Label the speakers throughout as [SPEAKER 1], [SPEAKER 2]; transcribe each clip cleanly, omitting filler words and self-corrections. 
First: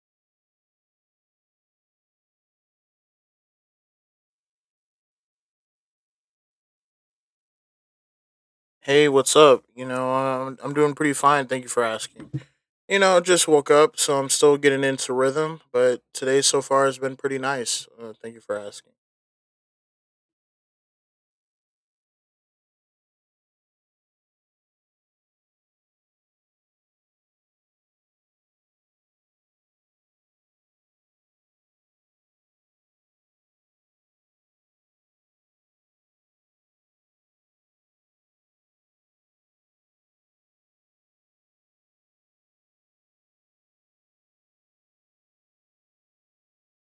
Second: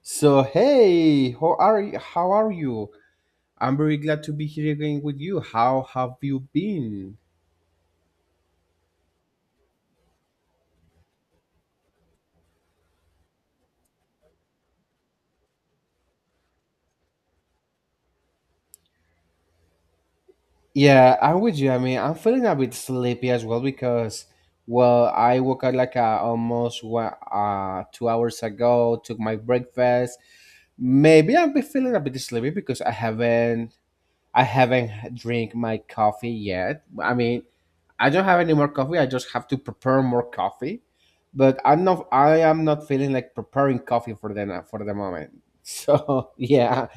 [SPEAKER 1] So hey, how are you? How are you? I'm very glad to be here again with you. How have you been?
[SPEAKER 2] Hey, what's up? I'm doing pretty fine. Thank you for asking. Just woke up, so I'm still getting into rhythm, but today so far has been pretty nice. Thank you for asking.
[SPEAKER 1] Yeah, I'm with you. I mean, I'm feeling a bit sleepy as well because, well, I woke up like almost one, 2 hours ago. Took my breakfast. Maybe I'm be feeling a bit sleepy because I haven't drink my coffee yet. I mean, I don't have any more coffee. I just have to prepare more coffee. But I'm not. I am not feeling like preparing coffee for the moment. So yeah.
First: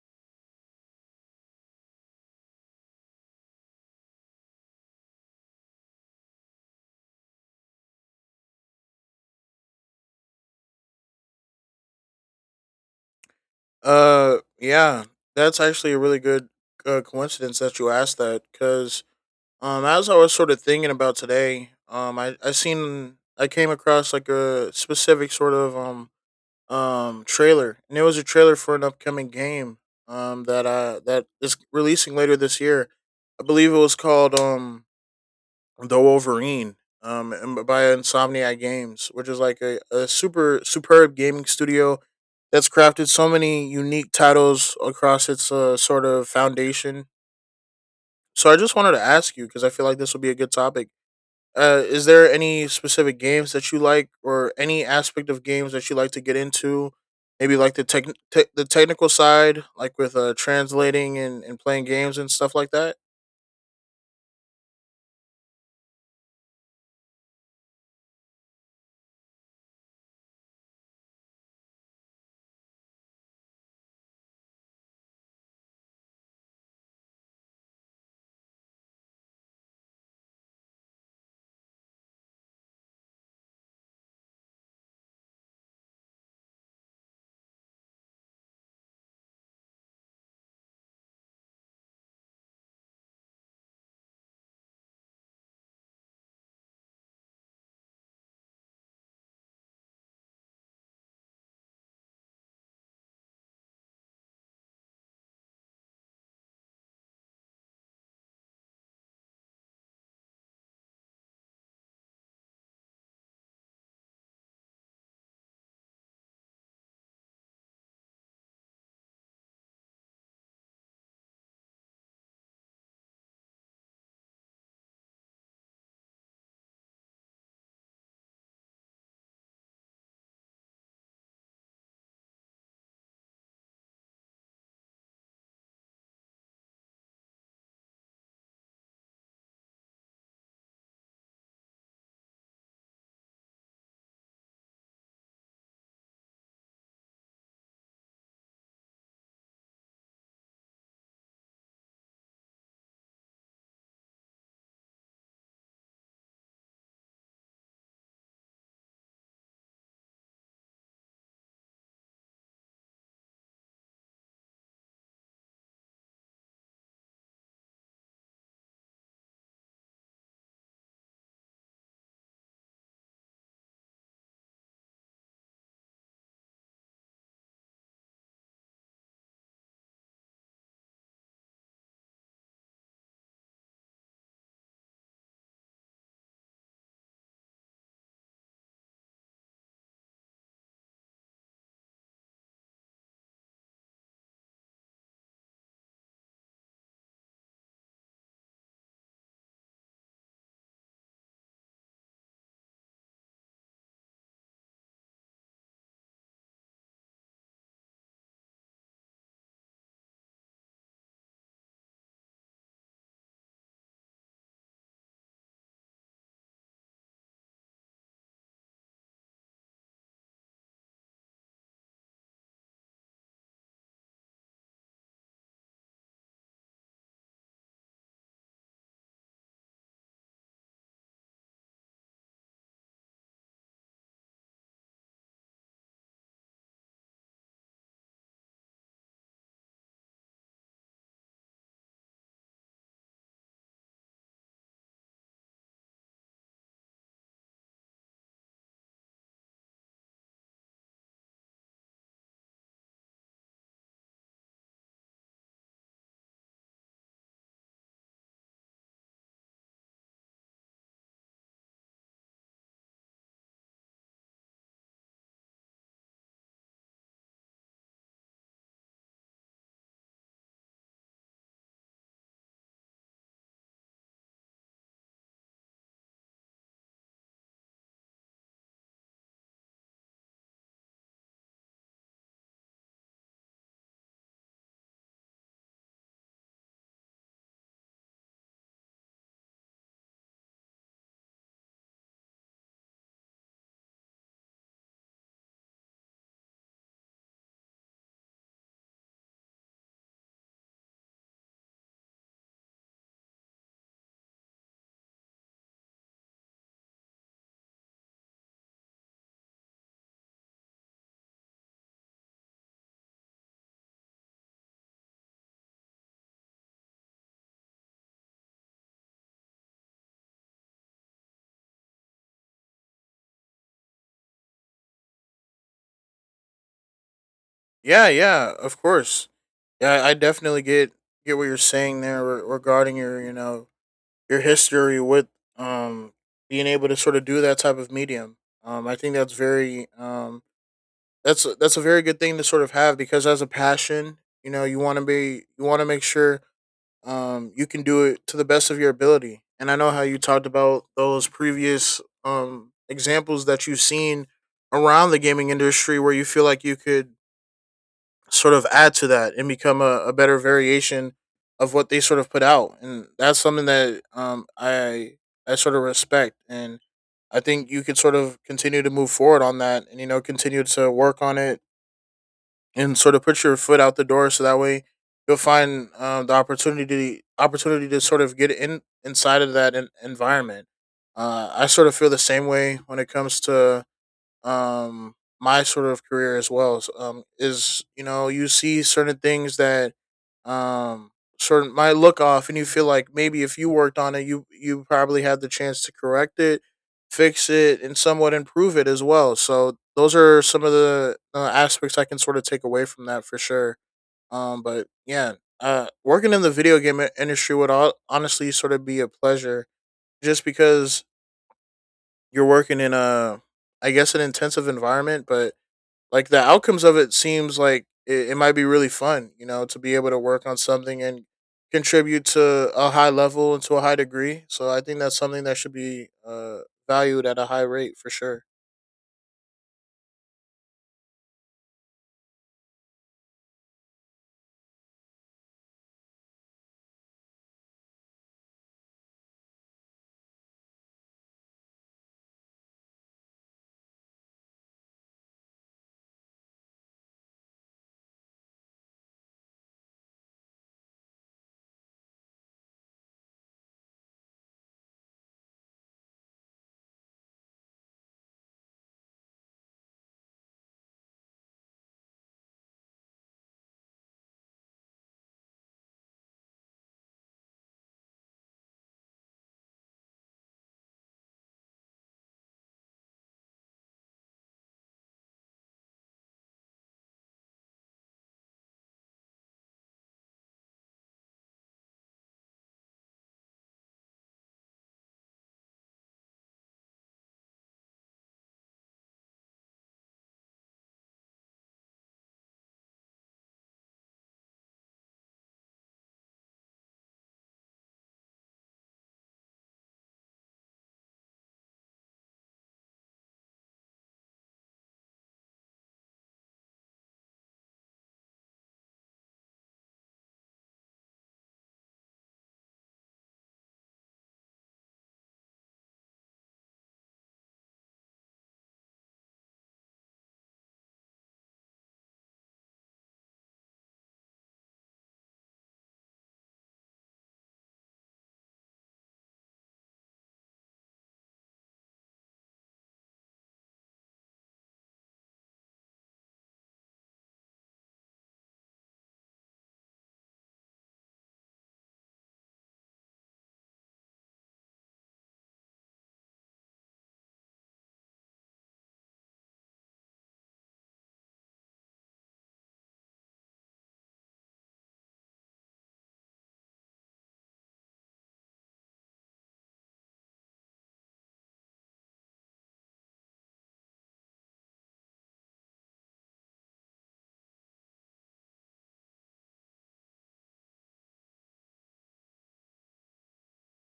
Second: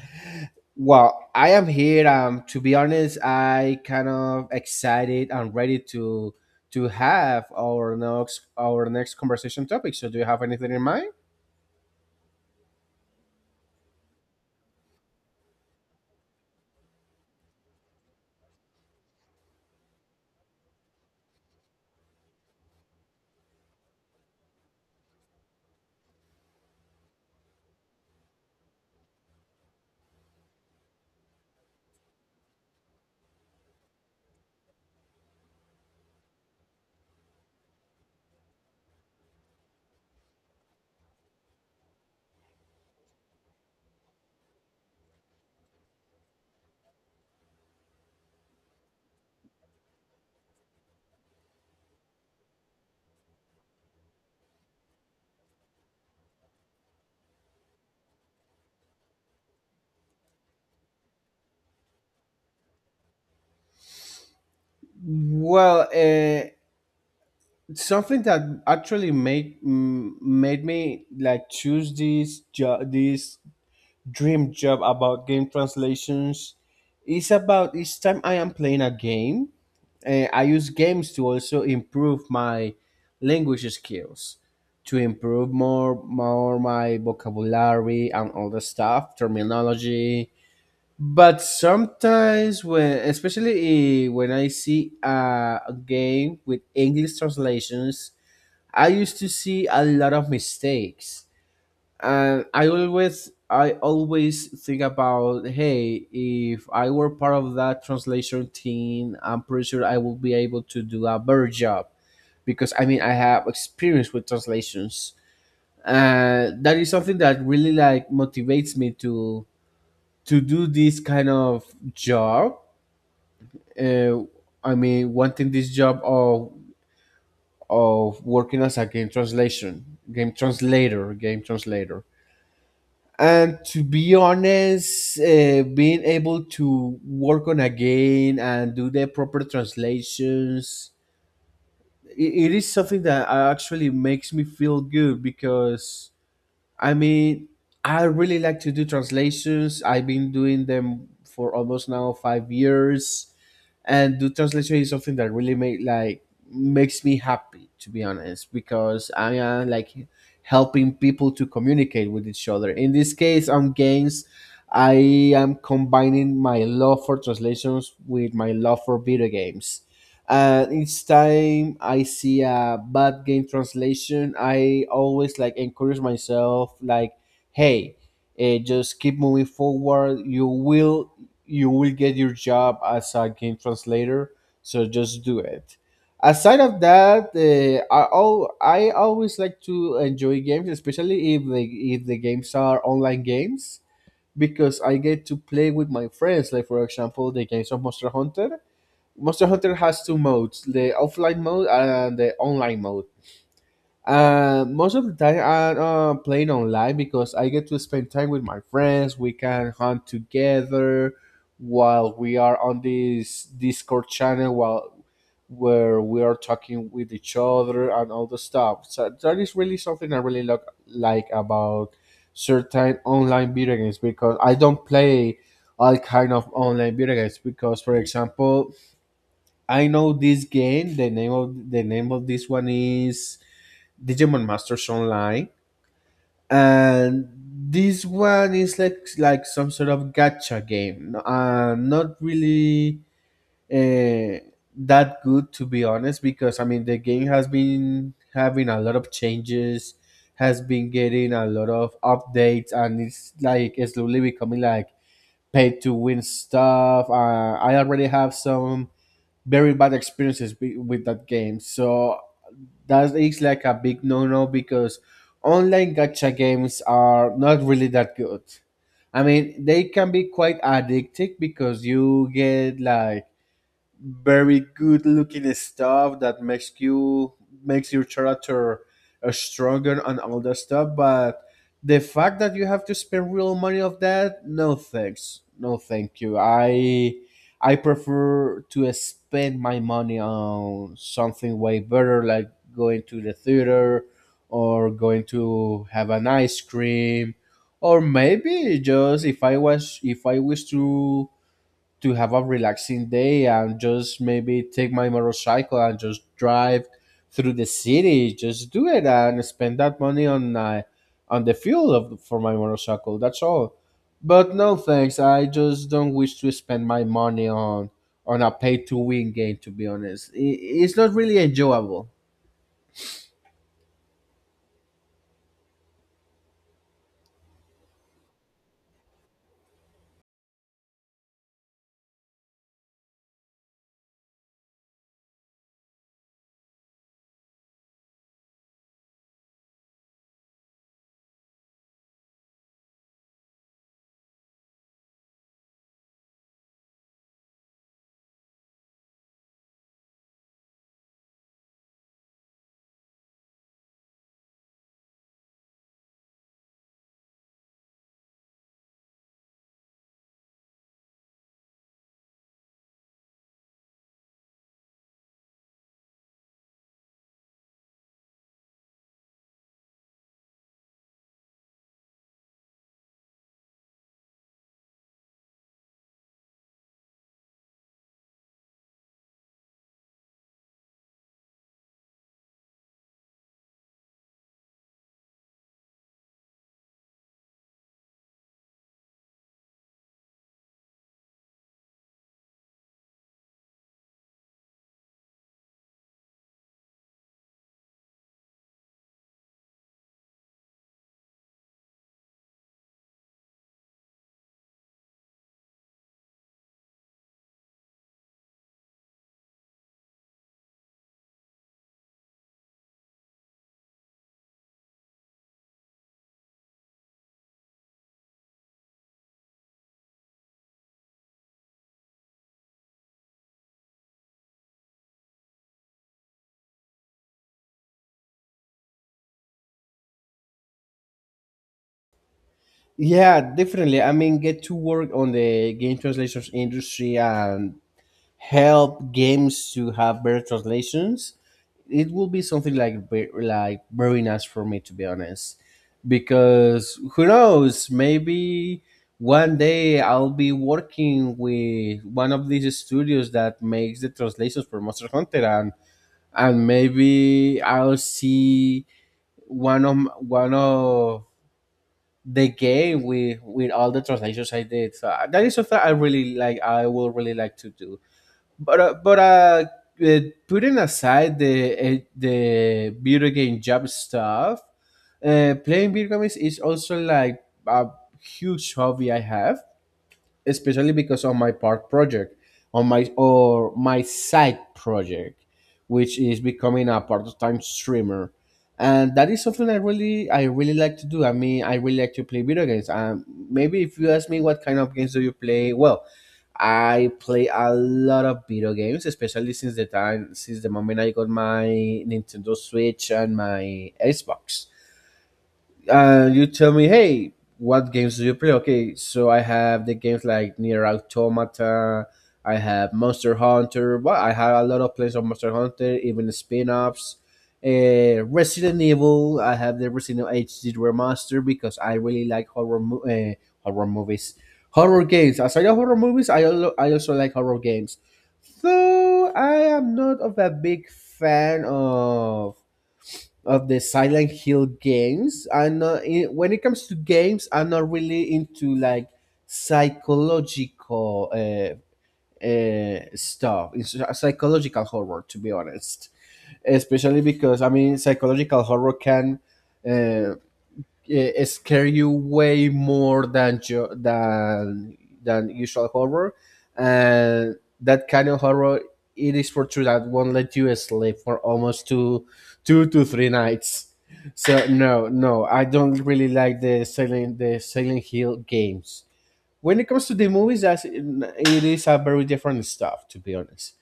[SPEAKER 1] Well, I am here. To be honest, I kind of excited and ready to to have our next conversation topic. So, do you have anything in mind?
[SPEAKER 2] Yeah, that's actually a really good coincidence that you asked that because as I was sort of thinking about today, I came across like a specific sort of, trailer, and it was a trailer for an upcoming game that that is releasing later this year. I believe it was called The Wolverine and by Insomniac Games, which is like a super superb gaming studio that's crafted so many unique titles across its sort of foundation. So I just wanted to ask you because I feel like this would be a good topic. Is there any specific games that you like, or any aspect of games that you like to get into? Maybe like the tech, the technical side, like with translating and playing games and stuff like that.
[SPEAKER 1] Well, something that actually made me like choose this job this dream job about game translations is about each time I am playing a game, I use games to also improve my language skills, to improve more my vocabulary and all the stuff terminology. But sometimes when, especially when I see a game with English translations, I used to see a lot of mistakes, and I always think about, hey, if I were part of that translation team, I'm pretty sure I will be able to do a better job because I mean I have experience with translations. That is something that really like motivates me to do this kind of job. Uh, I mean, wanting this job of working as a game translation, game translator, game translator. And to be honest, being able to work on a game and do the proper translations, I it is something that actually makes me feel good because I mean, I really like to do translations. I've been doing them for almost now 5 years, and do translation is something that really make like makes me happy, to be honest, because I am like helping people to communicate with each other. In this case, on games, I am combining my love for translations with my love for video games. And each time I see a bad game translation, I always like encourage myself like, hey, just keep moving forward. You will get your job as a game translator, so just do it. Aside of that, I always like to enjoy games, especially if the games are online games, because I get to play with my friends, like for example the games of Monster Hunter. Monster Hunter has two modes: the offline mode and the online mode. Most of the time, I'm playing online because I get to spend time with my friends. We can hunt together while we are on this Discord channel, while where we are talking with each other and all the stuff. So that is really something I really look, like about certain online video games, because I don't play all kind of online video games, because, for example, I know this game. The name of this one is Digimon Masters Online, and this one is like some sort of gacha game. No, not really uh, that good, to be honest, because I mean the game has been having a lot of changes, has been getting a lot of updates, and it's like slowly becoming like pay to win stuff. I already have some very bad experiences with that game. So that is like a big no-no, because online gacha games are not really that good. I mean, they can be quite addictive because you get like very good looking stuff that makes you makes your character stronger and all that stuff, but the fact that you have to spend real money of that, no thanks, no thank you. I prefer to spend my money on something way better, like going to the theater, or going to have an ice cream, or maybe just if I wish to have a relaxing day and just maybe take my motorcycle and just drive through the city. Just do it and spend that money on the fuel of, for my motorcycle. That's all. But no thanks. I just don't wish to spend my money on a pay to win game. To be honest, I it's not really enjoyable.
[SPEAKER 2] Yeah, yeah, of course. Yeah, I definitely get what you're saying there regarding your, you know, your history with um being able to sort of do that type of medium. I think that's very that's a very good thing to sort of have because as a passion, you know, you want to be, you want to make sure you can do it to the best of your ability. And I know how you talked about those previous examples that you've seen around the gaming industry where you feel like you could sort of add to that and become a better variation of what they sort of put out. And that's something that I sort of respect. And I think you could sort of continue to move forward on that and, you know, continue to work on it and sort of put your foot out the door so that way you'll find the opportunity to sort of get in inside of that environment. I sort of feel the same way when it comes to um my sort of career as well. So, um, is, you know, you see certain things that um certain might look off and you feel like maybe if you worked on it, you probably had the chance to correct it, fix it and somewhat improve it as well. So those are some of the aspects I can sort of take away from that for sure. But yeah, working in the video game industry would, all, honestly, sort of be a pleasure just because you're working in a, I guess, an intensive environment, but like the outcomes of it seems like it might be really fun, you know, to be able to work on something and contribute to a high level and to a high degree. So I think that's something that should be valued at a high rate for sure.
[SPEAKER 1] Yeah, definitely. I mean, get to work on the game translations industry and help games to have better translations, it will be something like like very nice for me, to be honest. Because who knows, maybe one day I'll be working with one of these studios that makes the translations for Monster Hunter, and maybe I'll see one of one of the game with all the translations I did. So that is something I really like I will really like to do. But uh, Putting aside the video game job stuff, playing video games is also like a huge hobby I have, especially because of my part project on my or my side project, which is becoming a part-time streamer. And that is something I really like to do. I mean, I really like to play video games. Maybe if you ask me what kind of games do you play, well, I play a lot of video games, especially since the time since the moment I got my Nintendo Switch and my Xbox. Uh, you tell me, hey, what games do you play? Okay, so I have the games like Near Automata, I have Monster Hunter. Well, I have a lot of plays on Monster Hunter, even the spin-offs. Resident Evil, I have the Resident Evil HD remaster because I really like horror movies, horror games. Aside of horror movies, I also like horror games. So I am not of a big fan of the Silent Hill games. And when it comes to games, I'm not really into like psychological stuff, it's a psychological horror, to be honest. Especially because I mean, psychological horror can uh, scare you way more than than usual horror, and that kind of horror, it is for true that won't let you sleep for almost two, two to three nights. So no, no, I don't really like the Silent Hill games. When it comes to the movies, that's, it is a very different stuff, to be honest.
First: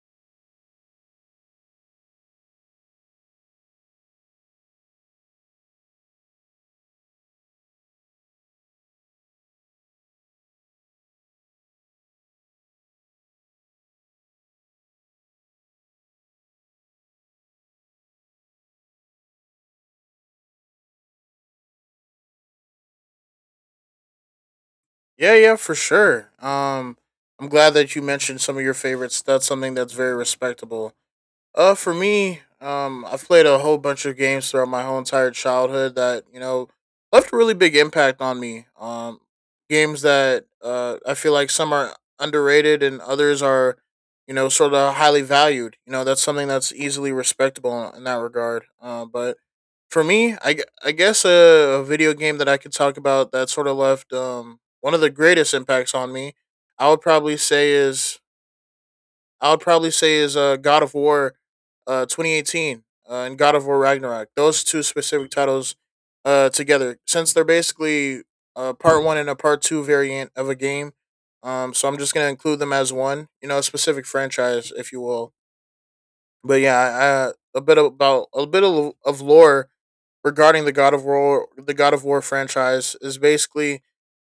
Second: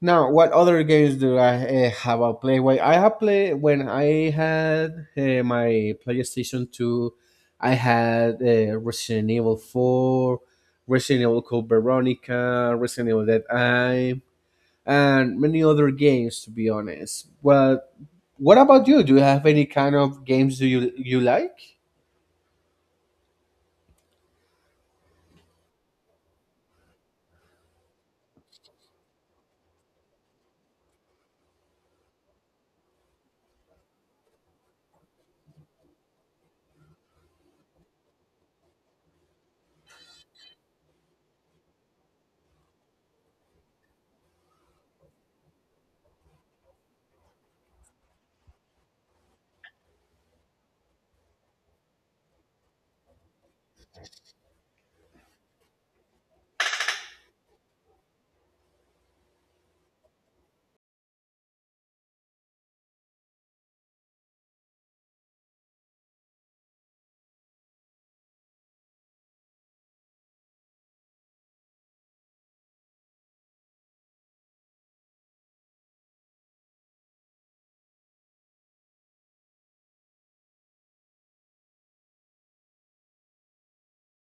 [SPEAKER 1] Now, what other games do I have I played? Well, I have played when I had my PlayStation Two. I had Resident Evil Four, Resident Evil Code Veronica, Resident Evil Dead Eye, and many other games. To be honest, well, what about you? Do you have any kind of games do you like?
[SPEAKER 2] Yeah, yeah, for sure. I'm glad that you mentioned some of your favorites. That's something that's very respectable. For me, I've played a whole bunch of games throughout my whole entire childhood that, you know, left a really big impact on me. Games that I feel like some are underrated and others are, you know, sort of highly valued. You know, that's something that's easily respectable in that regard. But for me, I guess a video game that I could talk about that sort of left, um, one of the greatest impacts on me, I would probably say is I would probably say is God of War 2018 and God of War Ragnarok. Those two specific titles, together, since they're basically part one and a part two variant of a game. So I'm just gonna include them as one, you know, a specific franchise, if you will. But yeah, a bit about a bit of lore regarding the God of War franchise is basically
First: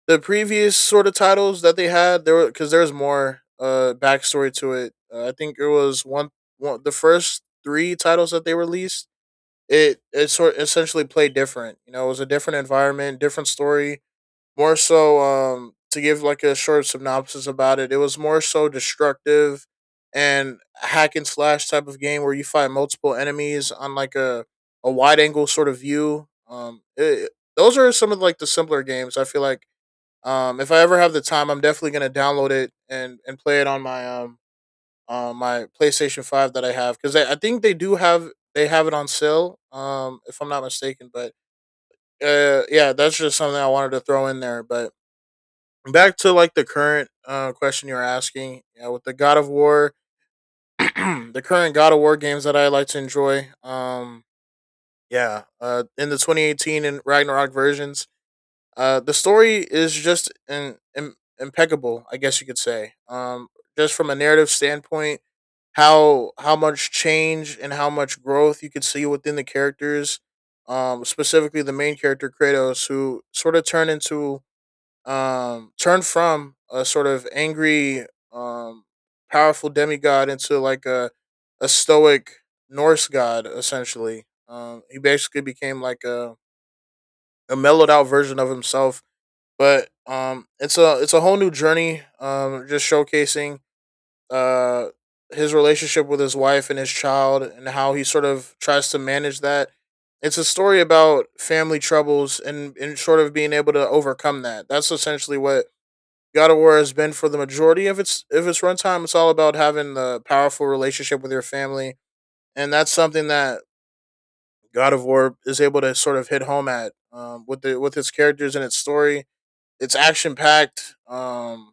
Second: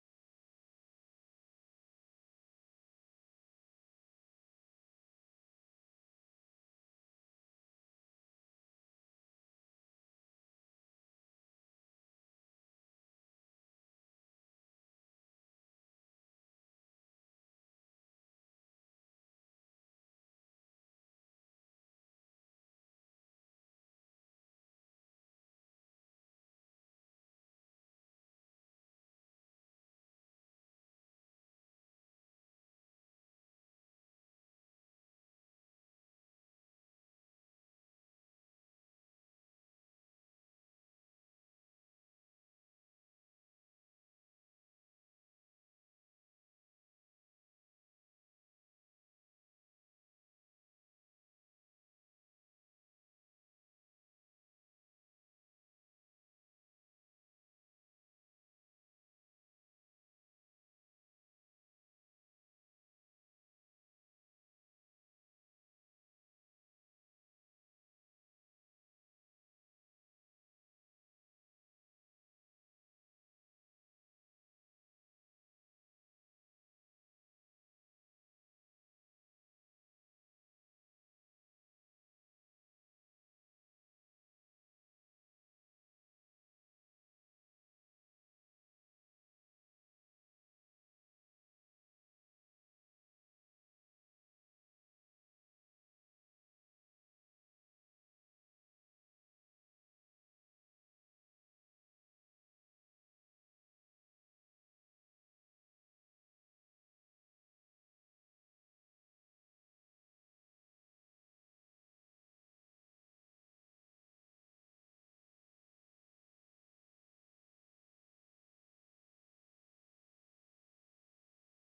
[SPEAKER 2] the previous sort of titles that they had there were because there was more backstory to it. I think it was one the first three titles that they released. It sort essentially played different. You know, it was a different environment, different story, more so, um, to give like a short synopsis about it, it was more so destructive and hack and slash type of game where you fight multiple enemies on like a wide angle sort of view. Those are some of like the simpler games I feel like. If I ever have the time, I'm definitely going to download it and play it on my my PlayStation 5 that I have because I think they do have, they have it on sale, if I'm not mistaken. But yeah, that's just something I wanted to throw in there. But back to like the current question you're asking, yeah, with the God of War, the current God of War games that I like to enjoy, yeah, in the 2018 and Ragnarok versions, the story is just in, im impeccable, I guess you could say. Just from a narrative standpoint, how much change and how much growth you could see within the characters, specifically the main character Kratos, who sort of turned into turned from a sort of angry, um powerful demigod into like a stoic Norse god essentially. Um, he basically became like a mellowed out version of himself, but it's a, it's a whole new journey, just showcasing uh his relationship with his wife and his child and how he sort of tries to manage that. It's a story about family troubles and sort of being able to overcome that. That's essentially what God of War has been for the majority of its runtime. It's all about having the powerful relationship with your family, and that's something that God of War is able to sort of hit home at, with the, with its characters and its story. It's action packed.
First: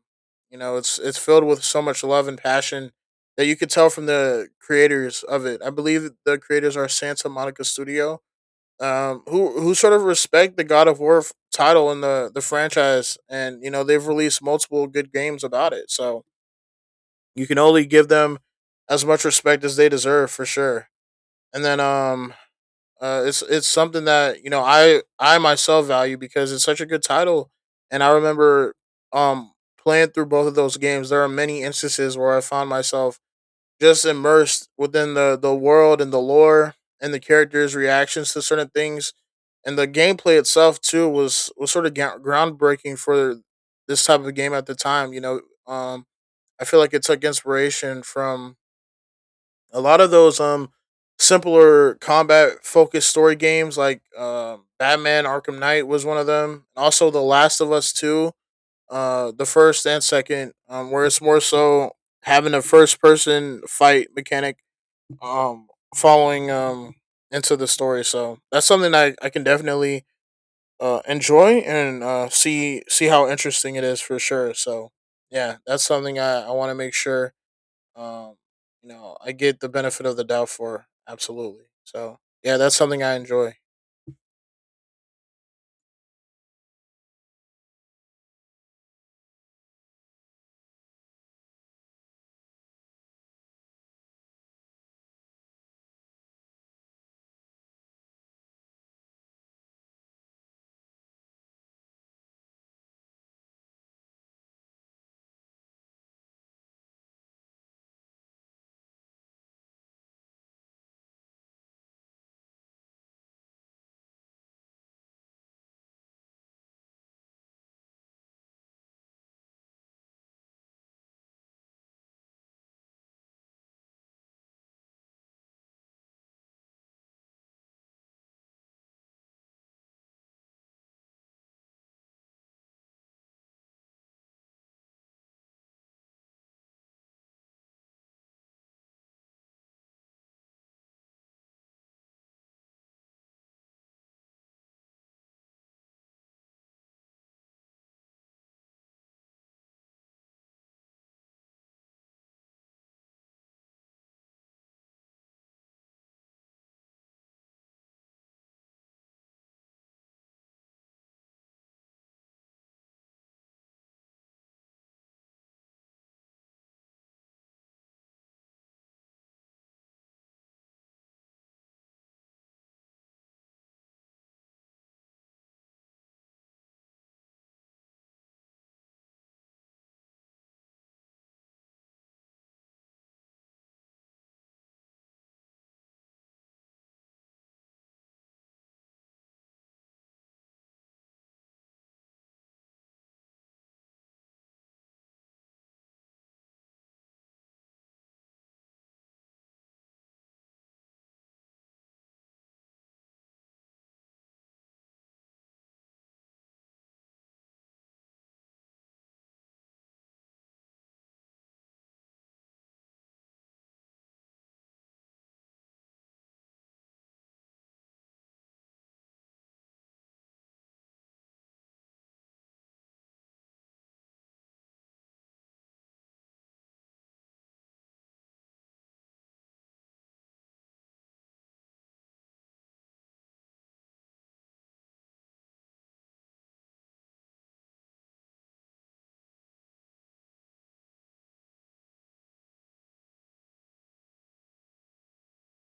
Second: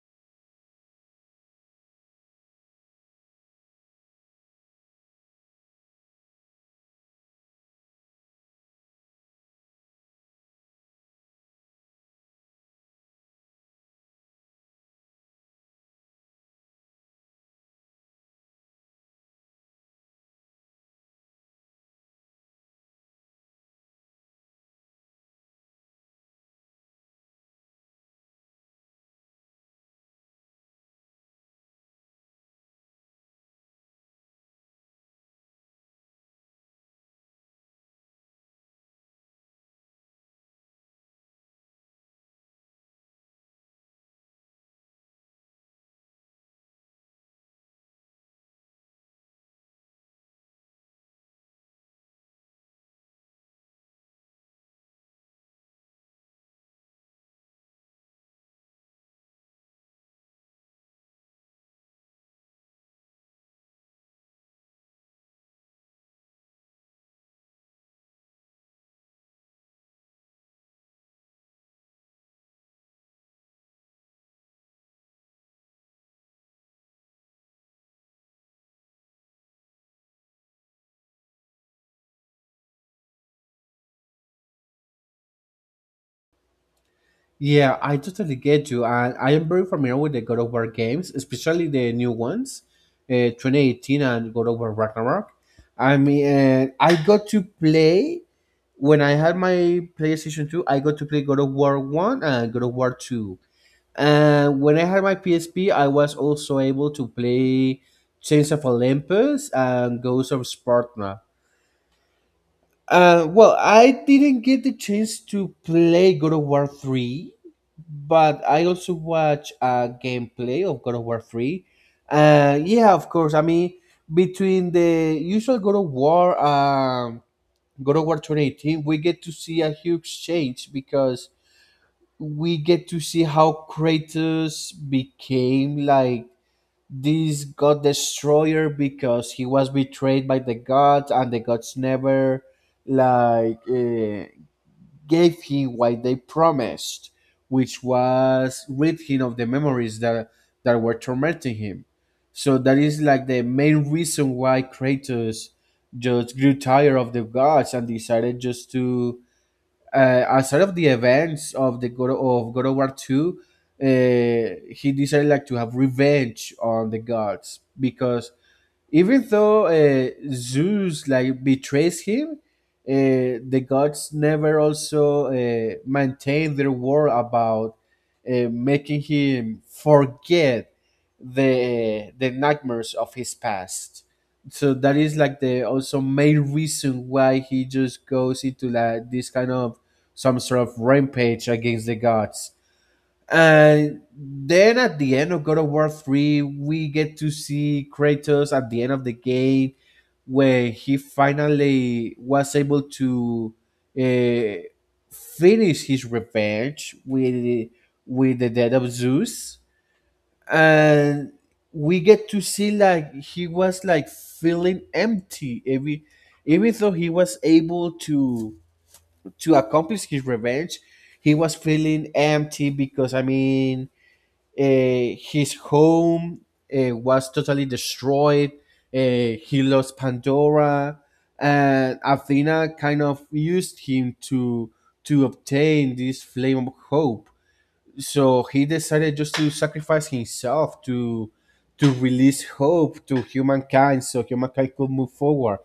[SPEAKER 2] You know, it's filled with so much love and passion that you could tell from the creators of it. I believe the creators are Santa Monica Studio, who sort of respect the God of War title and the franchise, and you know they've released multiple good games about it. So you can only give them as much respect as they deserve for sure. And then it's something that, you know, I myself value because it's such a good title, and I remember um playing through both of those games. There are many instances where I found myself just immersed within the world and the lore and the characters' reactions to certain things, and the gameplay itself too was sort of groundbreaking for this type of game at the time. You know, um, I feel like it took inspiration from a lot of those simpler combat focused story games like Batman Arkham Knight was one of them. Also The Last of Us 2, the first and second, where it's more so having a first person fight mechanic um following into the story. So that's something that I can definitely enjoy and see how interesting it is for sure. So yeah, that's something I want to make sure, um, you know, I get the benefit of the doubt for absolutely. So yeah, that's something I enjoy.
[SPEAKER 1] Yeah, I totally get you. And I am very familiar with the God of War games, especially the new ones, 2018 and God of War Ragnarok. I mean, I got to play when I had my PlayStation 2, I got to play God of War 1 and God of War 2. And when I had my PSP, I was also able to play Chains of Olympus and Ghosts of Sparta. Well, I didn't get the chance to play God of War 3, but I also watched a gameplay of God of War 3. Yeah, of course. I mean, between the usual God of War 2018, we get to see a huge change because we get to see how Kratos became like this god destroyer, because he was betrayed by the gods and the gods never like gave him what they promised, which was rid him of the memories that that were tormenting him. So that is like the main reason why Kratos just grew tired of the gods and decided just to, outside of the events of the God of War Two, he decided like to have revenge on the gods because even though Zeus like betrays him, the gods never also maintain their word about making him forget the nightmares of his past. So that is like the also main reason why he just goes into like this kind of some sort of rampage against the gods. And then at the end of God of War 3, we get to see Kratos at the end of the game where he finally was able to uh, finish his revenge with the death of Zeus. And we get to see like he was like feeling empty every even though he was able to accomplish his revenge, he was feeling empty because I mean, his home was totally destroyed. He lost Pandora, and Athena kind of used him to obtain this flame of hope. So he decided just to sacrifice himself to release hope to humankind, so humankind could move forward.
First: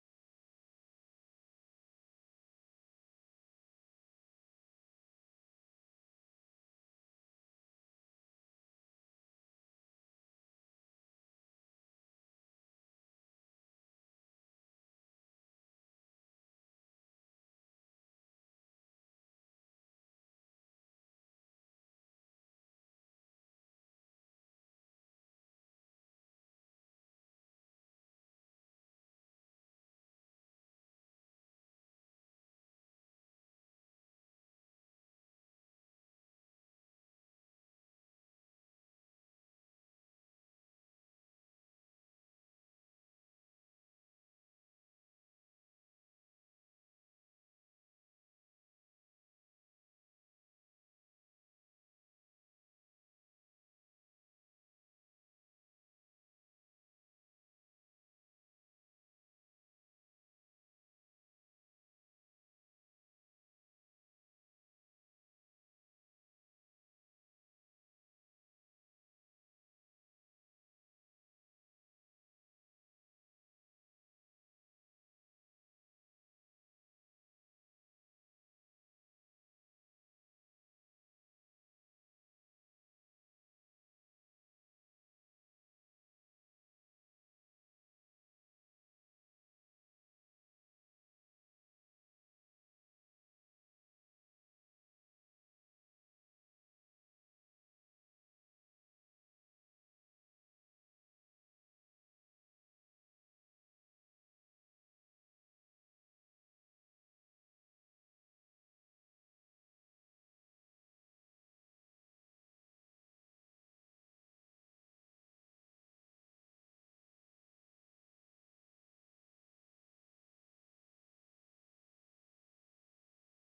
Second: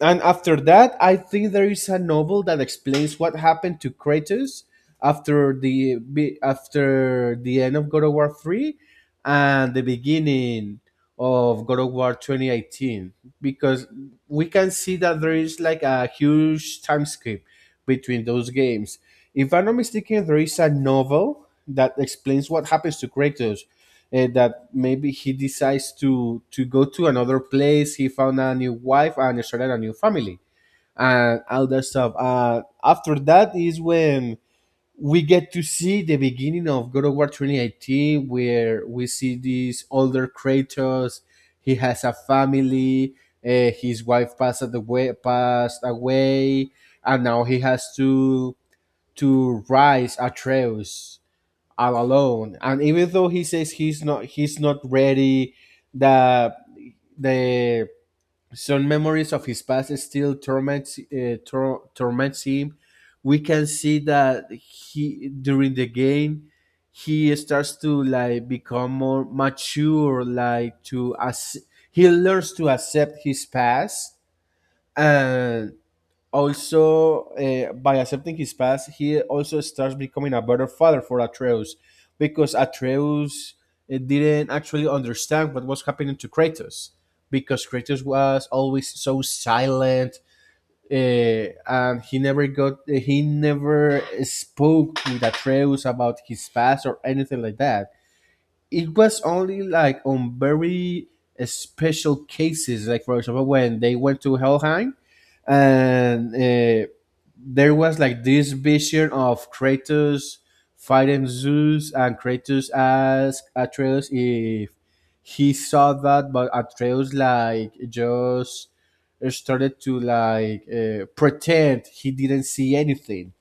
[SPEAKER 1] And after that, I think there is a novel that explains what happened to Kratos after the end of God of War 3 and the beginning of God of War 2018, because we can see that there is like a huge time skip between those games. If I'm not mistaken, there is a novel that explains what happens to Kratos, that maybe he decides to go to another place. He found a new wife and started a new family and all that stuff. After that is when we get to see the beginning of God of War 2018, where we see this older Kratos. He has a family. His wife passed away, and now he has to rise Atreus all alone. And even though he says he's not ready, the the some memories of his past still torments torments him. We can see that he during the game he starts to like become more mature, like to as he learns to accept his past and also, by accepting his past, he also starts becoming a better father for Atreus, because Atreus didn't actually understand what was happening to Kratos, because Kratos was always so silent, and he never spoke with Atreus about his past or anything like that. It was only like on very special cases, like for example when they went to Helheim and there was like this vision of Kratos fighting Zeus, and Kratos asked Atreus if he saw that, but Atreus like just started to like pretend he didn't see anything.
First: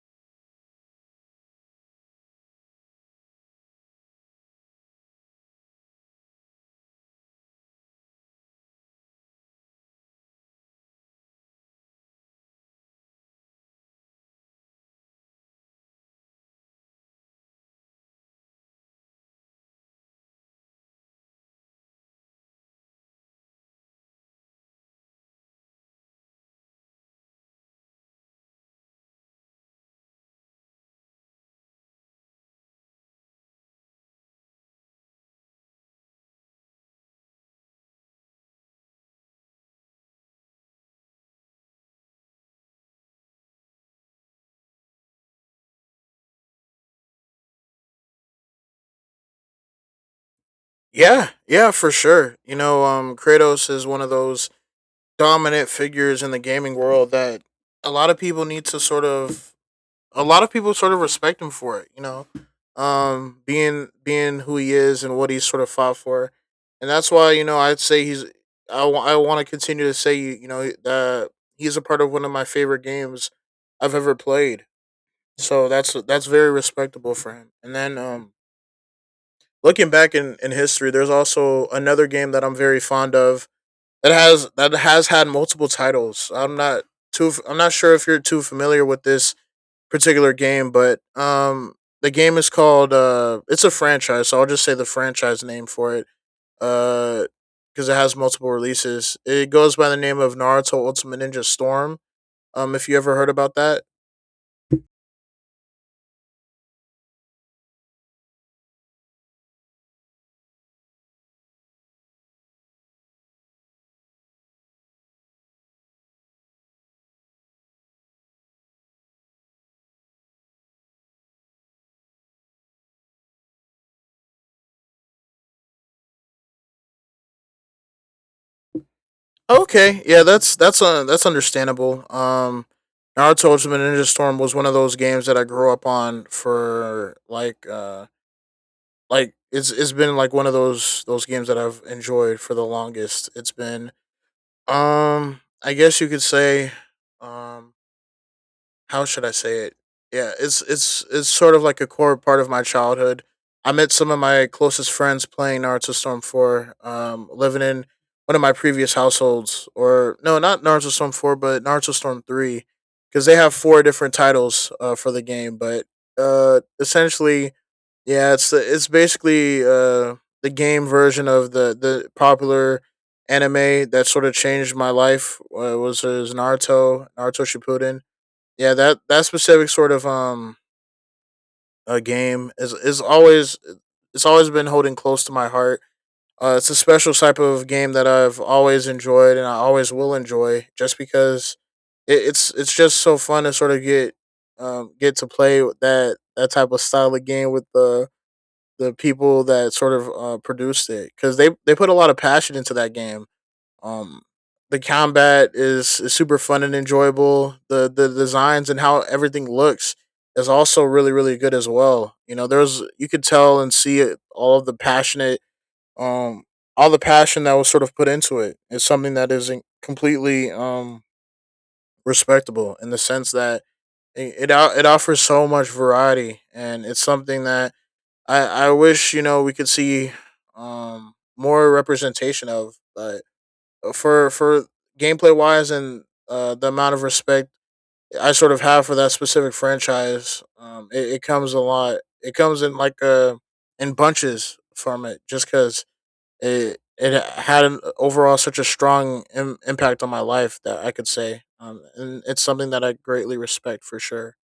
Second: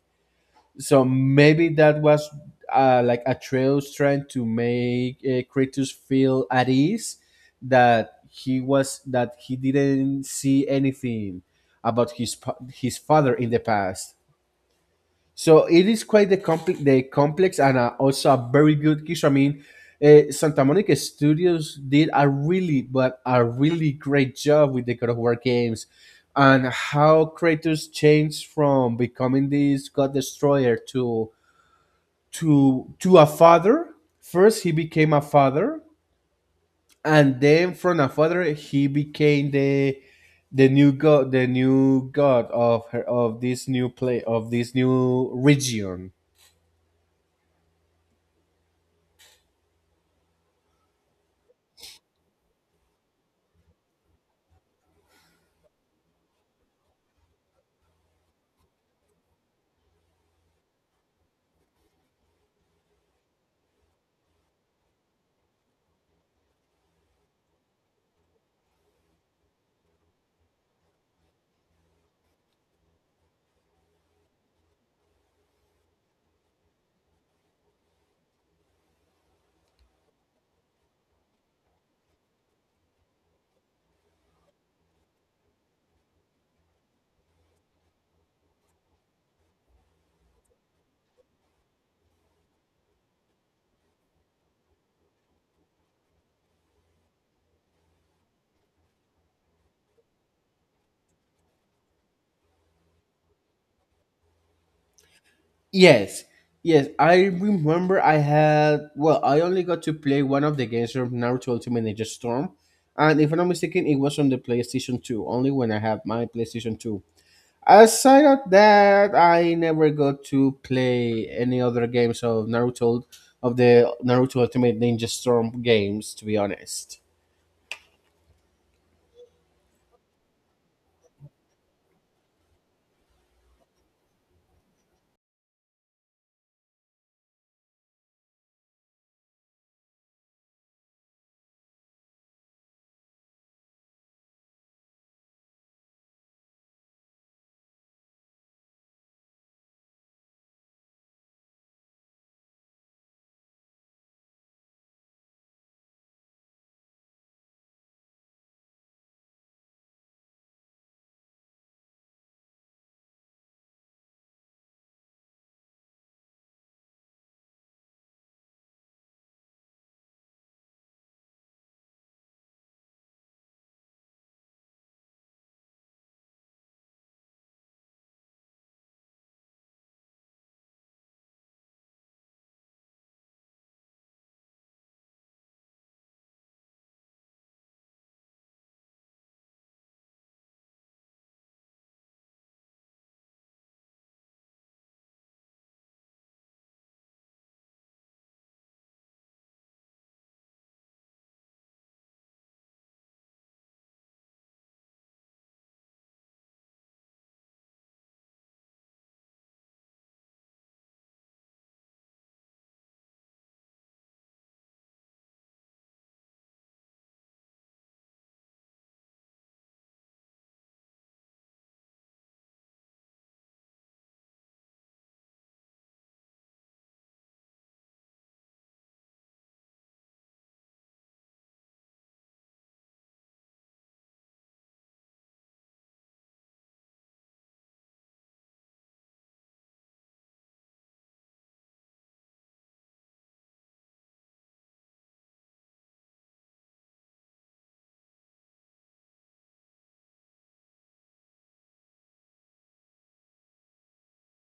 [SPEAKER 1] So maybe that was like Atreus trying to make Kratos feel at ease that he was that he didn't see anything about his father in the past. So it is quite the complex and also a very good kiss. I mean, Santa Monica Studios did a really, but a really great job with the God of War games and how Kratos changed from becoming this God Destroyer to a father. First, he became a father, and then from a father, he became the new god, the new god of this new play of this new region.
[SPEAKER 2] Yeah, yeah, for sure. You know, Kratos is one of those dominant figures in the gaming world that a lot of people need to sort of, a lot of people sort of respect him for it. You know, being who he is and what he's sort of fought for, and that's why, you know, I'd say he's. I want to continue to say, you know, that he's a part of one of my favorite games I've ever played. So that's very respectable for him. And then looking back in history, there's also another game that I'm very fond of that has had multiple titles. I'm not sure if you're too familiar with this particular game, but the game is called it's a franchise, so I'll just say the franchise name for it. Uh, because it has multiple releases. It goes by the name of Naruto Ultimate Ninja Storm. If you ever heard about that.
[SPEAKER 1] Yes, yes. I remember I had, well, I only got to play one of the games from Naruto Ultimate Ninja Storm. And if I'm not mistaken, it was on the PlayStation 2, only when I had my PlayStation 2. Aside of that, I never got to play any other games of Naruto, of the Naruto Ultimate Ninja Storm games, to be honest.
[SPEAKER 2] Okay, yeah, that's understandable. Naruto Ultimate Ninja Storm was one of those games that I grew up on for like it's been like one of those games that I've enjoyed for the longest. It's been I guess you could say um how should I say it? Yeah, it's sort of like a core part of my childhood. I met some of my closest friends playing Naruto Storm Four, living in one of my previous households, or no, not Naruto Storm Four, but Naruto Storm Three, because they have four different titles for the game. But essentially, yeah, it's basically the game version of the popular anime that sort of changed my life. Was Naruto, Naruto Shippuden, yeah, that specific sort of a game is always, it's always been holding close to my heart. It's a special type of game that I've always enjoyed and I always will enjoy, just because it's just so fun to sort of get to play with that type of style of game with the people that sort of produced it because they put a lot of passion into that game. um, the combat is super fun and enjoyable. The designs and how everything looks is also really good as well. You know, there's, you could tell and see it, all of the passionate um all the passion that was sort of put into it is something that is isn't completely respectable in the sense that it offers so much variety, and it's something that I wish, you know, we could see more representation of, for gameplay wise, and the amount of respect I sort of have for that specific franchise. It comes a lot. It comes in like in bunches from it, just because it had an overall such a strong impact on my life, that I could say. And it's something that I greatly respect for sure.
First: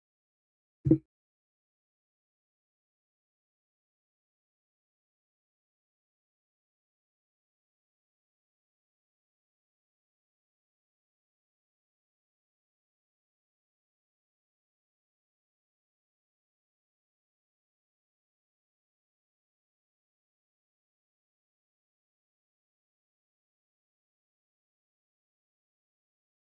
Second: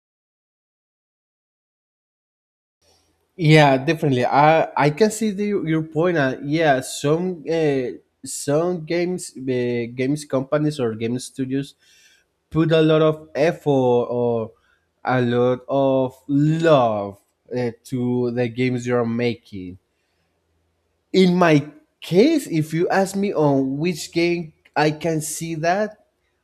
[SPEAKER 1] Yeah, definitely. I can see your point. Yeah, some games games companies or game studios put a lot of effort or a lot of love, to the games you're making. In my case, if you ask me on which game I can see that,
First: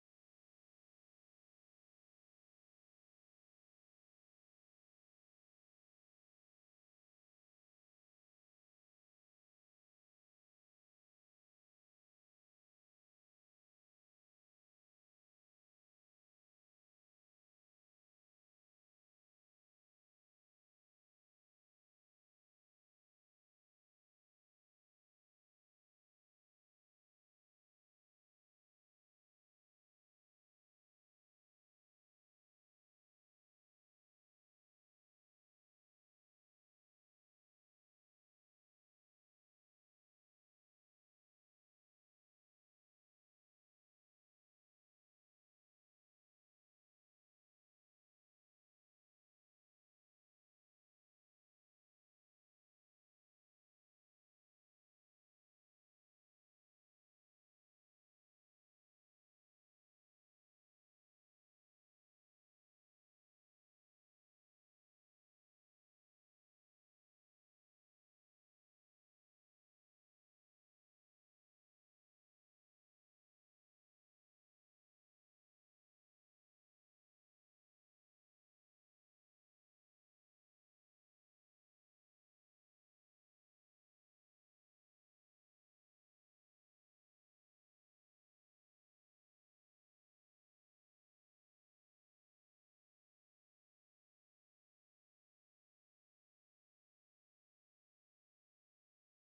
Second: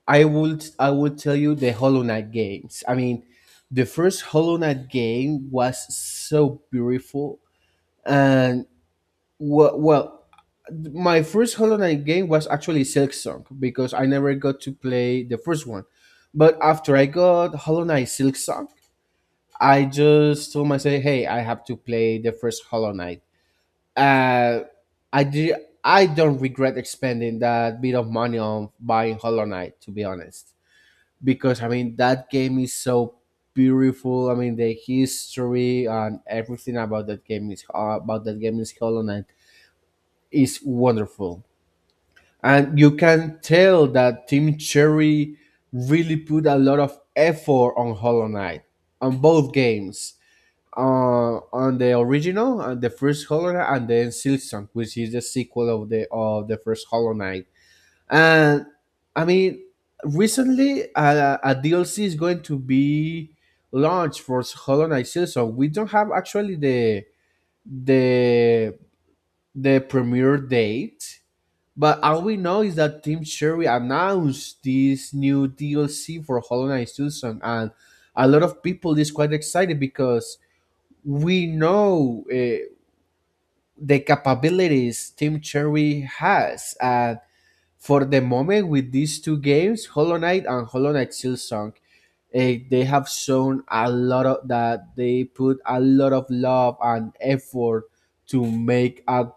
[SPEAKER 1] I would tell you the Hollow Knight games. I mean, the first Hollow Knight game was so beautiful and well my first Hollow Knight game was actually Silksong because I never got to play the first one. But after I got Hollow Knight Silksong, I just told myself, "Hey, I have to play the first Hollow Knight." Uh, I did. I don't regret expending that bit of money on buying Hollow Knight, to be honest, because I mean that game is so beautiful. I mean the history and everything about that game is Hollow Knight is wonderful. And you can tell that Team Cherry really put a lot of effort on Hollow Knight on both games, uh, on the original, on the first Hollow Knight, and then Silksong, which is the sequel of the first Hollow Knight. And I mean, recently a DLC is going to be launched for Hollow Knight Silksong. We don't have actually the the premiere date, but all we know is that Tim Sherry announced this new DLC for Hollow Knight Silksong, and a lot of people is quite excited because we know, the capabilities Tim Cherry has. For the moment with these two games, Hollow Knight and Hollow Knight Silksong, they have shown a lot of that they put a lot of love and effort to make a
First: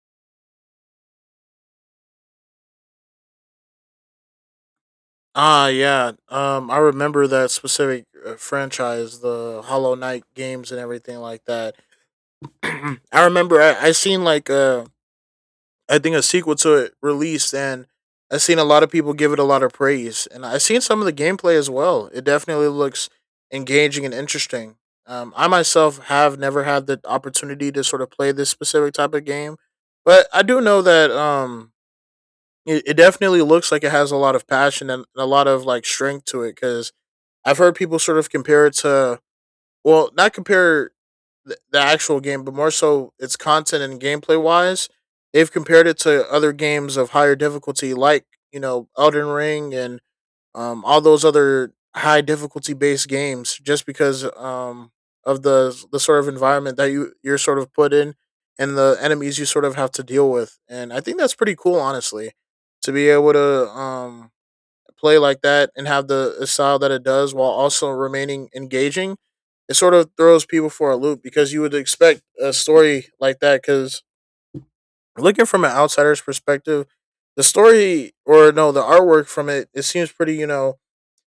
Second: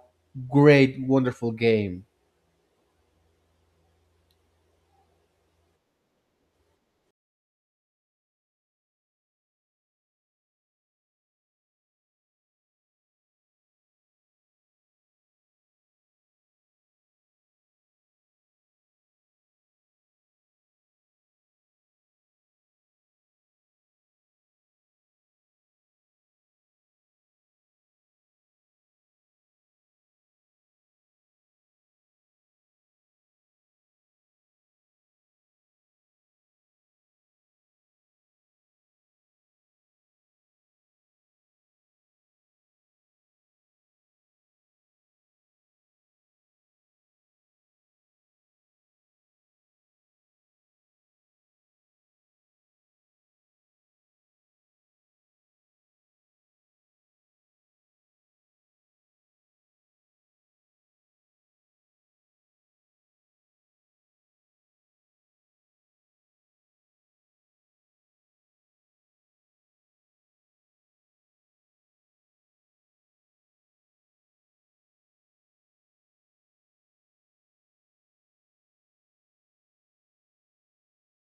[SPEAKER 1] great, wonderful game.
[SPEAKER 2] Ah, yeah. I remember that specific franchise, the Hollow Knight games and everything like that. I remember I seen like I think a sequel to it released, and I've seen a lot of people give it a lot of praise, and I've seen some of the gameplay as well. It definitely looks engaging and interesting. I myself have never had the opportunity to sort of play this specific type of game, but I do know that it definitely looks like it has a lot of passion and a lot of like strength to it. Because I've heard people sort of compare it to, well, not compare the actual game, but more so its content and gameplay wise. They've compared it to other games of higher difficulty, like, you know, Elden Ring and all those other high difficulty based games, just because of the sort of environment that you're sort of put in and the enemies you sort of have to deal with. And I think that's pretty cool, honestly, to be able to play like that and have the style that it does while also remaining engaging. It sort of throws people for a loop because you would expect a story like that. Because looking from an outsider's perspective, the story, or no, the artwork from it, it seems pretty, you know,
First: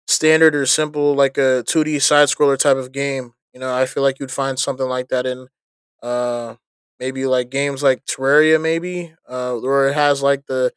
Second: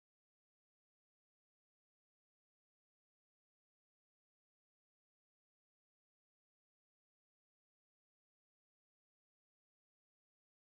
[SPEAKER 2] standard or simple, like a 2D side scroller type of game. You know, I feel like you'd find something like that in uh maybe like games like Terraria, maybe, where it has like the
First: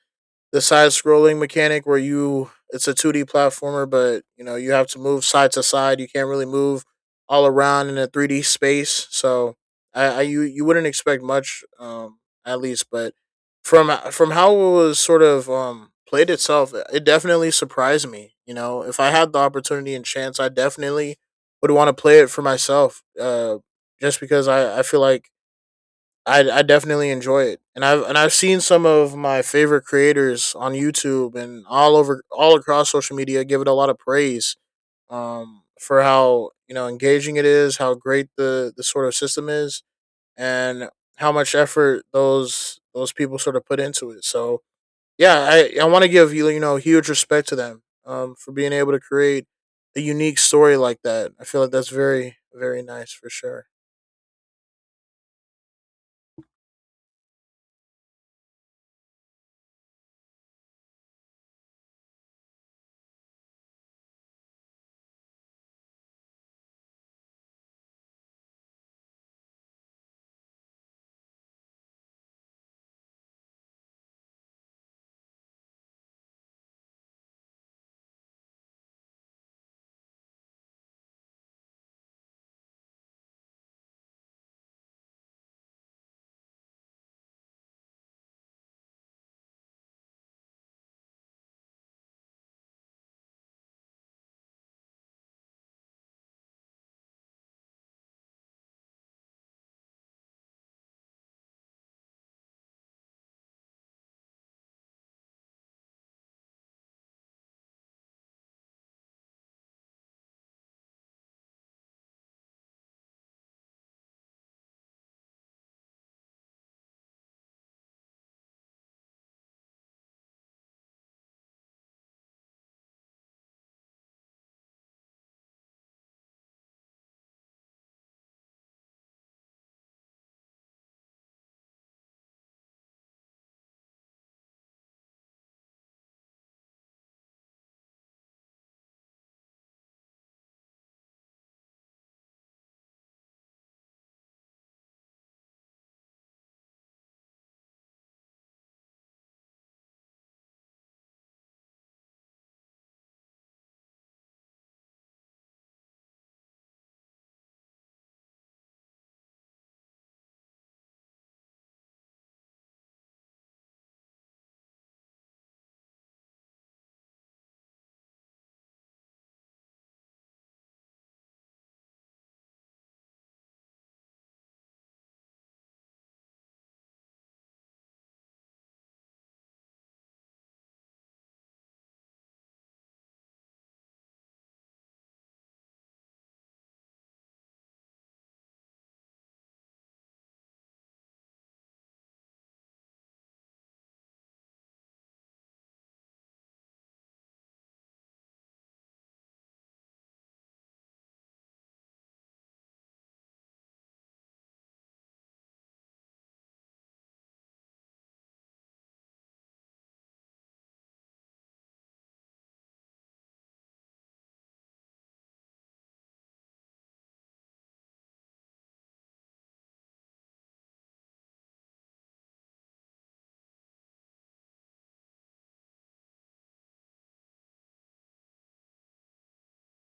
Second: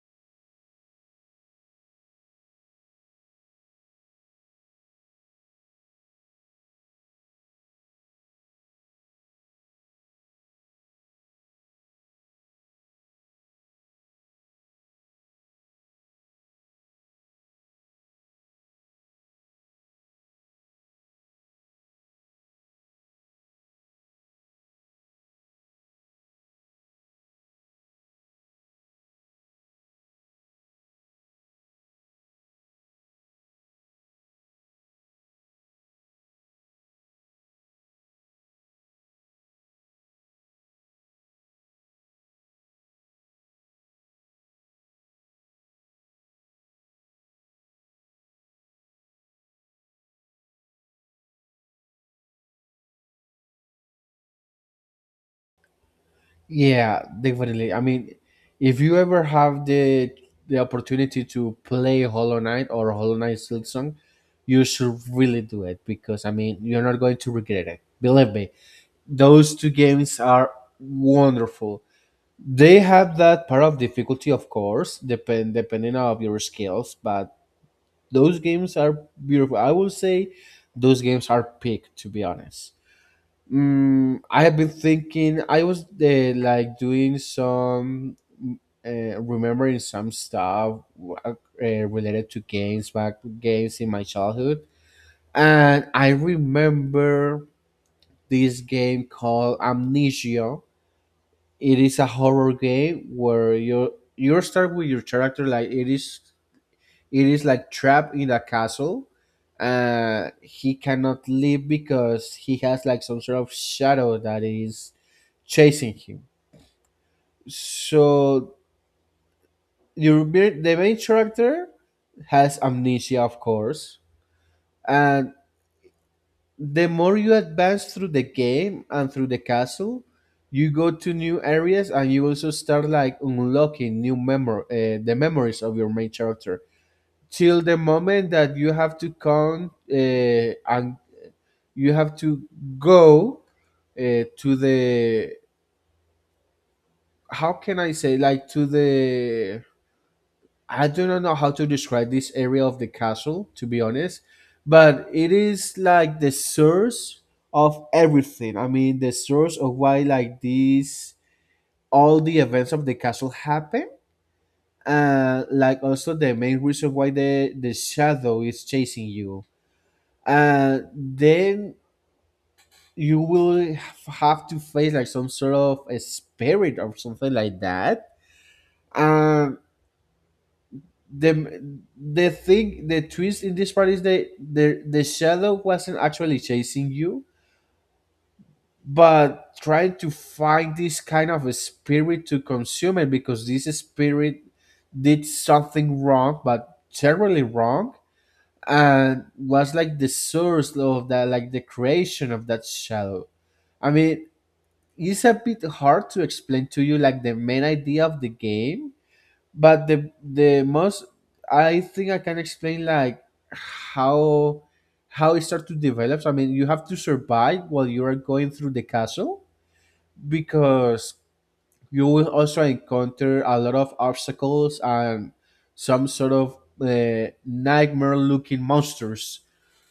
[SPEAKER 2] the side scrolling mechanic where you it's a 2D platformer, but, you know, you have to move side to side. You can't really move all around in a 3D space. So I you wouldn't expect much, at least, but from how it was sort of played itself, it definitely surprised me. You know, if I had the opportunity and chance, I definitely would want to play it for myself. Just because I feel like I definitely enjoy it, and I've seen some of my favorite creators on YouTube and all across social media give it a lot of praise, for how, you know, engaging it is, how great the sort of system is, and how much effort those people sort of put into it. So yeah, I want to give you know huge respect to them, for being able to create a unique story like that. I feel like that's very nice for sure.
[SPEAKER 1] Yeah, definitely. I mean, if you ever have the opportunity to play Hollow Knight or Hollow Knight Silksong, you should really do it because I mean, you're not going to regret it. Believe me, those two games are wonderful. They have that part of difficulty, of course, depending on your skills, but those games are beautiful. I will say those games are peak, to be honest. I have been thinking. I was like doing some remembering some stuff, uh, related to games in my childhood. And I remember this game called Amnesia. It is a horror game where you start with your character like it is like trapped in a castle. Uh, he cannot leave because he has like some sort of shadow that is chasing him. So the main character has amnesia, of course. And the more you advance through the game and through the castle, you go to new areas and you also start like unlocking new memor the memories of your main character till the moment that you have to come, and you have to go to the how can I say like to the, I do not know how to describe this area of the castle, to be honest, but it is like the source of everything. I mean, the source of why like these all the events of the castle happen, and like also the main reason why the shadow is chasing you. And then you will have to face like some sort of a spirit or something like that. Um, the twist in this part is that the shadow wasn't actually chasing you but trying to find this kind of a spirit to consume it because this spirit did something wrong but terribly wrong and was like the source of that, like the creation of that shadow. I mean, it's a bit hard to explain to you like the main idea of the game, but the most I think I can explain like how how it starts to develop. I mean, you have to survive while you are going through the castle, because you will also encounter a lot of obstacles and some sort of nightmare looking monsters.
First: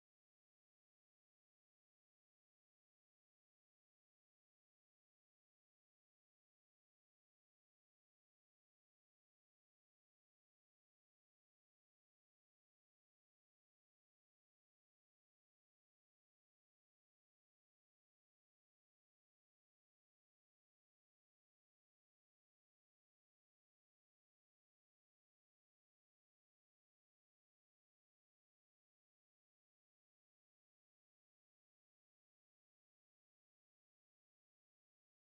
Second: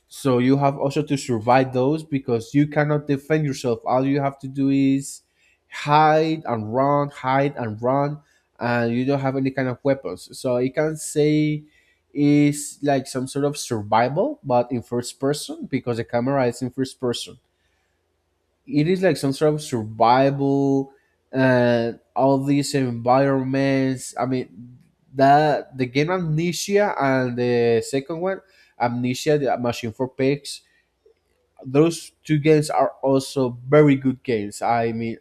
[SPEAKER 1] So you have also to survive those because you cannot defend yourself. All you have to do is hide and run, and you don't have any kind of weapons. So you can say it's like some sort of survival, but in first person because the camera is in first person. It is like some sort of survival and all these environments. I mean, that the game Amnesia and the second one, Amnesia, the Machine for Pigs, those two games are also very good games. I mean,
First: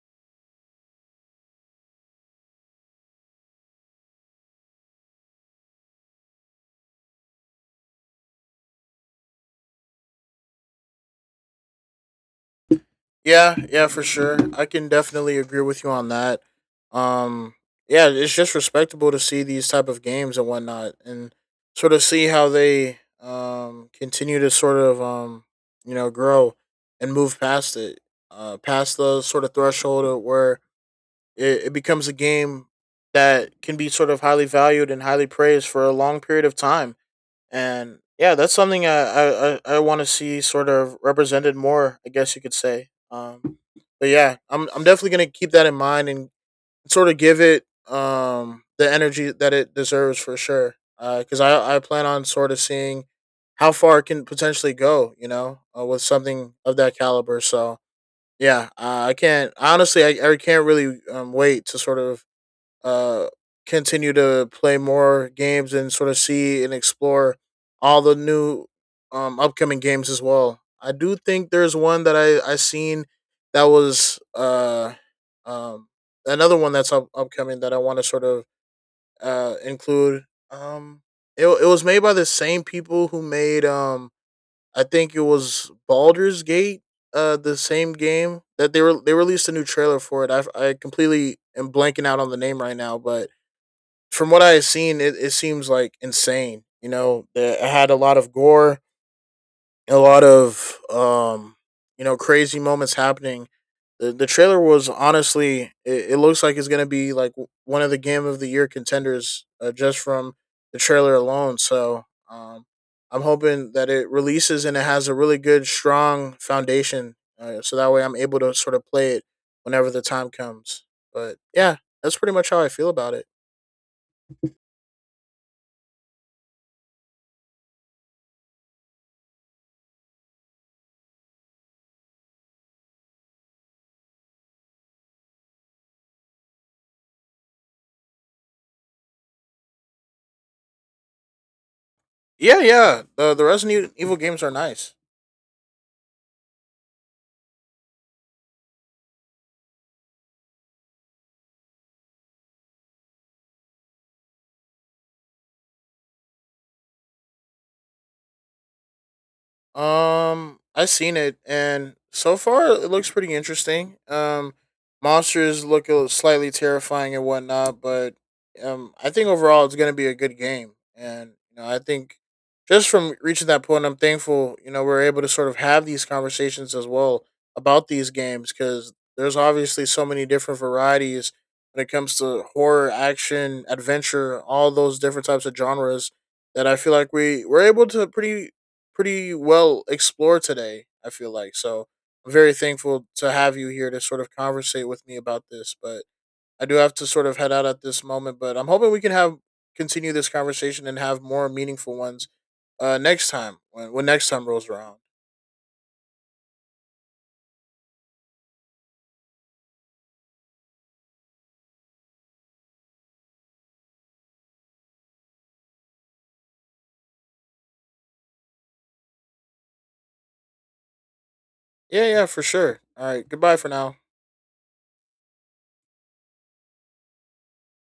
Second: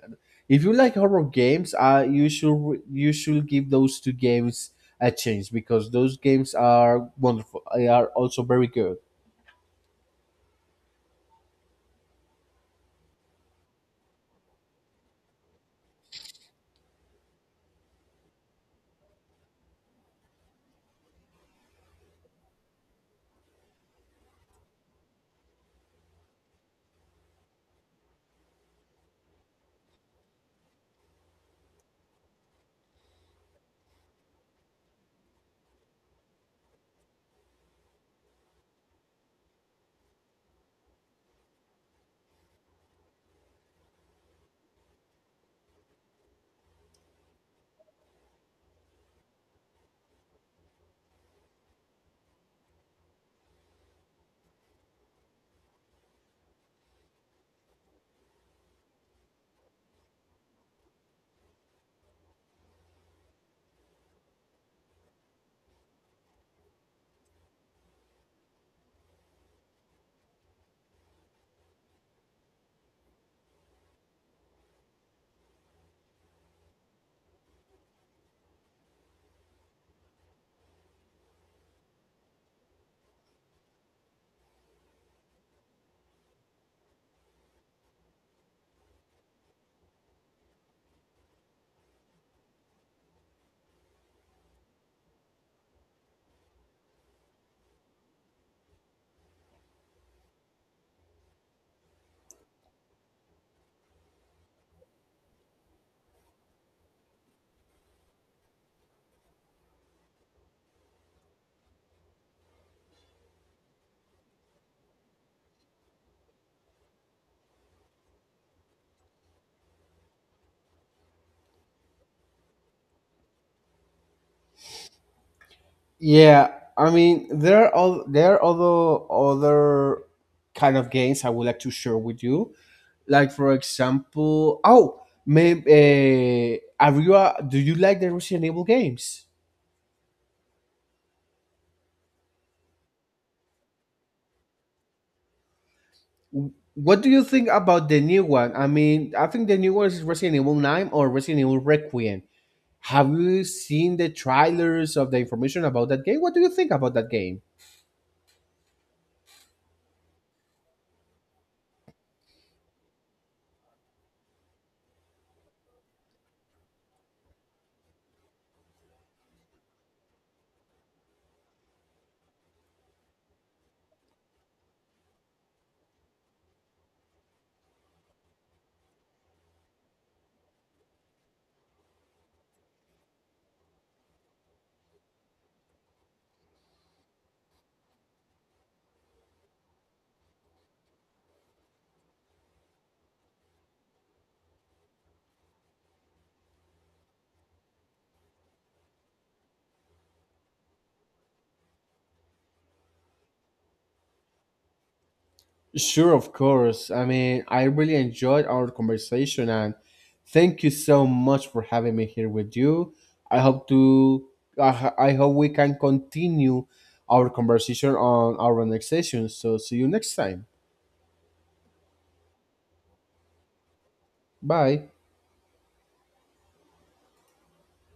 [SPEAKER 1] if you like horror games, you should give those two games a chance because those games are wonderful. They are also very good.
[SPEAKER 2] Yeah, yeah, for sure. I can definitely agree with you on that. Um, yeah, it's just respectable to see these type of games and whatnot, and sort of see how they continue to sort of you know grow and move past it, past the sort of threshold of where it becomes a game that can be sort of highly valued and highly praised for a long period of time. And yeah, that's something I want to see sort of represented more, I guess you could say. But yeah, I'm definitely gonna keep that in mind and sort of give it the energy that it deserves for sure. Because I plan on sort of seeing how far it can potentially go, you know, with something of that caliber. So yeah, I can't, honestly. I can't really wait to sort of uh, continue to play more games and sort of see and explore all the new, upcoming games as well. I do think there's one that I seen that was um another one that's upcoming that I want to sort of include. Um, it it was made by the same people who made I think it was Baldur's Gate, the same game that they released a new trailer for it. I completely am blanking out on the name right now, but from what I have seen, it seems like insane. You know, it had a lot of gore, a lot of you know, crazy moments happening. The trailer was honestly, it looks like it's gonna be like one of the game of the year contenders, just from the trailer alone. So um, I'm hoping that it releases and it has a really good, strong foundation. So that way, I'm able to sort of play it whenever the time comes. But yeah, that's pretty much how I feel about it.
[SPEAKER 1] Yeah, I mean there are other kind of games I would like to share with you. Like for example, oh, maybe are do you like the Resident Evil games?
[SPEAKER 2] Yeah, yeah. The Resident Evil games are nice.
[SPEAKER 1] What do you think about the new one? I mean, I think the new one is Resident Evil 9 or Resident Evil Requiem. Have you seen the trailers of the information about that game? What do you think about that game?
[SPEAKER 2] I seen it, and so far it looks pretty interesting. Monsters look a little slightly terrifying and whatnot, but I think overall it's gonna be a good game, and you know, I think just from reaching that point, I'm thankful. You know, we're able to sort of have these conversations as well about these games because there's obviously so many different varieties when it comes to horror, action, adventure, all those different types of genres that I feel like we were able to pretty, pretty well explored today, I feel like. So I'm very thankful to have you here to sort of conversate with me about this. But I do have to sort of head out at this moment, but I'm hoping we can have continue this conversation and have more meaningful ones next time when next time rolls around.
[SPEAKER 1] Sure, of course. I mean, I really enjoyed our conversation, and thank you so much for having me here with you. I hope to I hope we can continue our conversation on our next session. So see you next time.
[SPEAKER 2] Yeah, yeah, for sure. All right, goodbye for now.
[SPEAKER 1] Bye.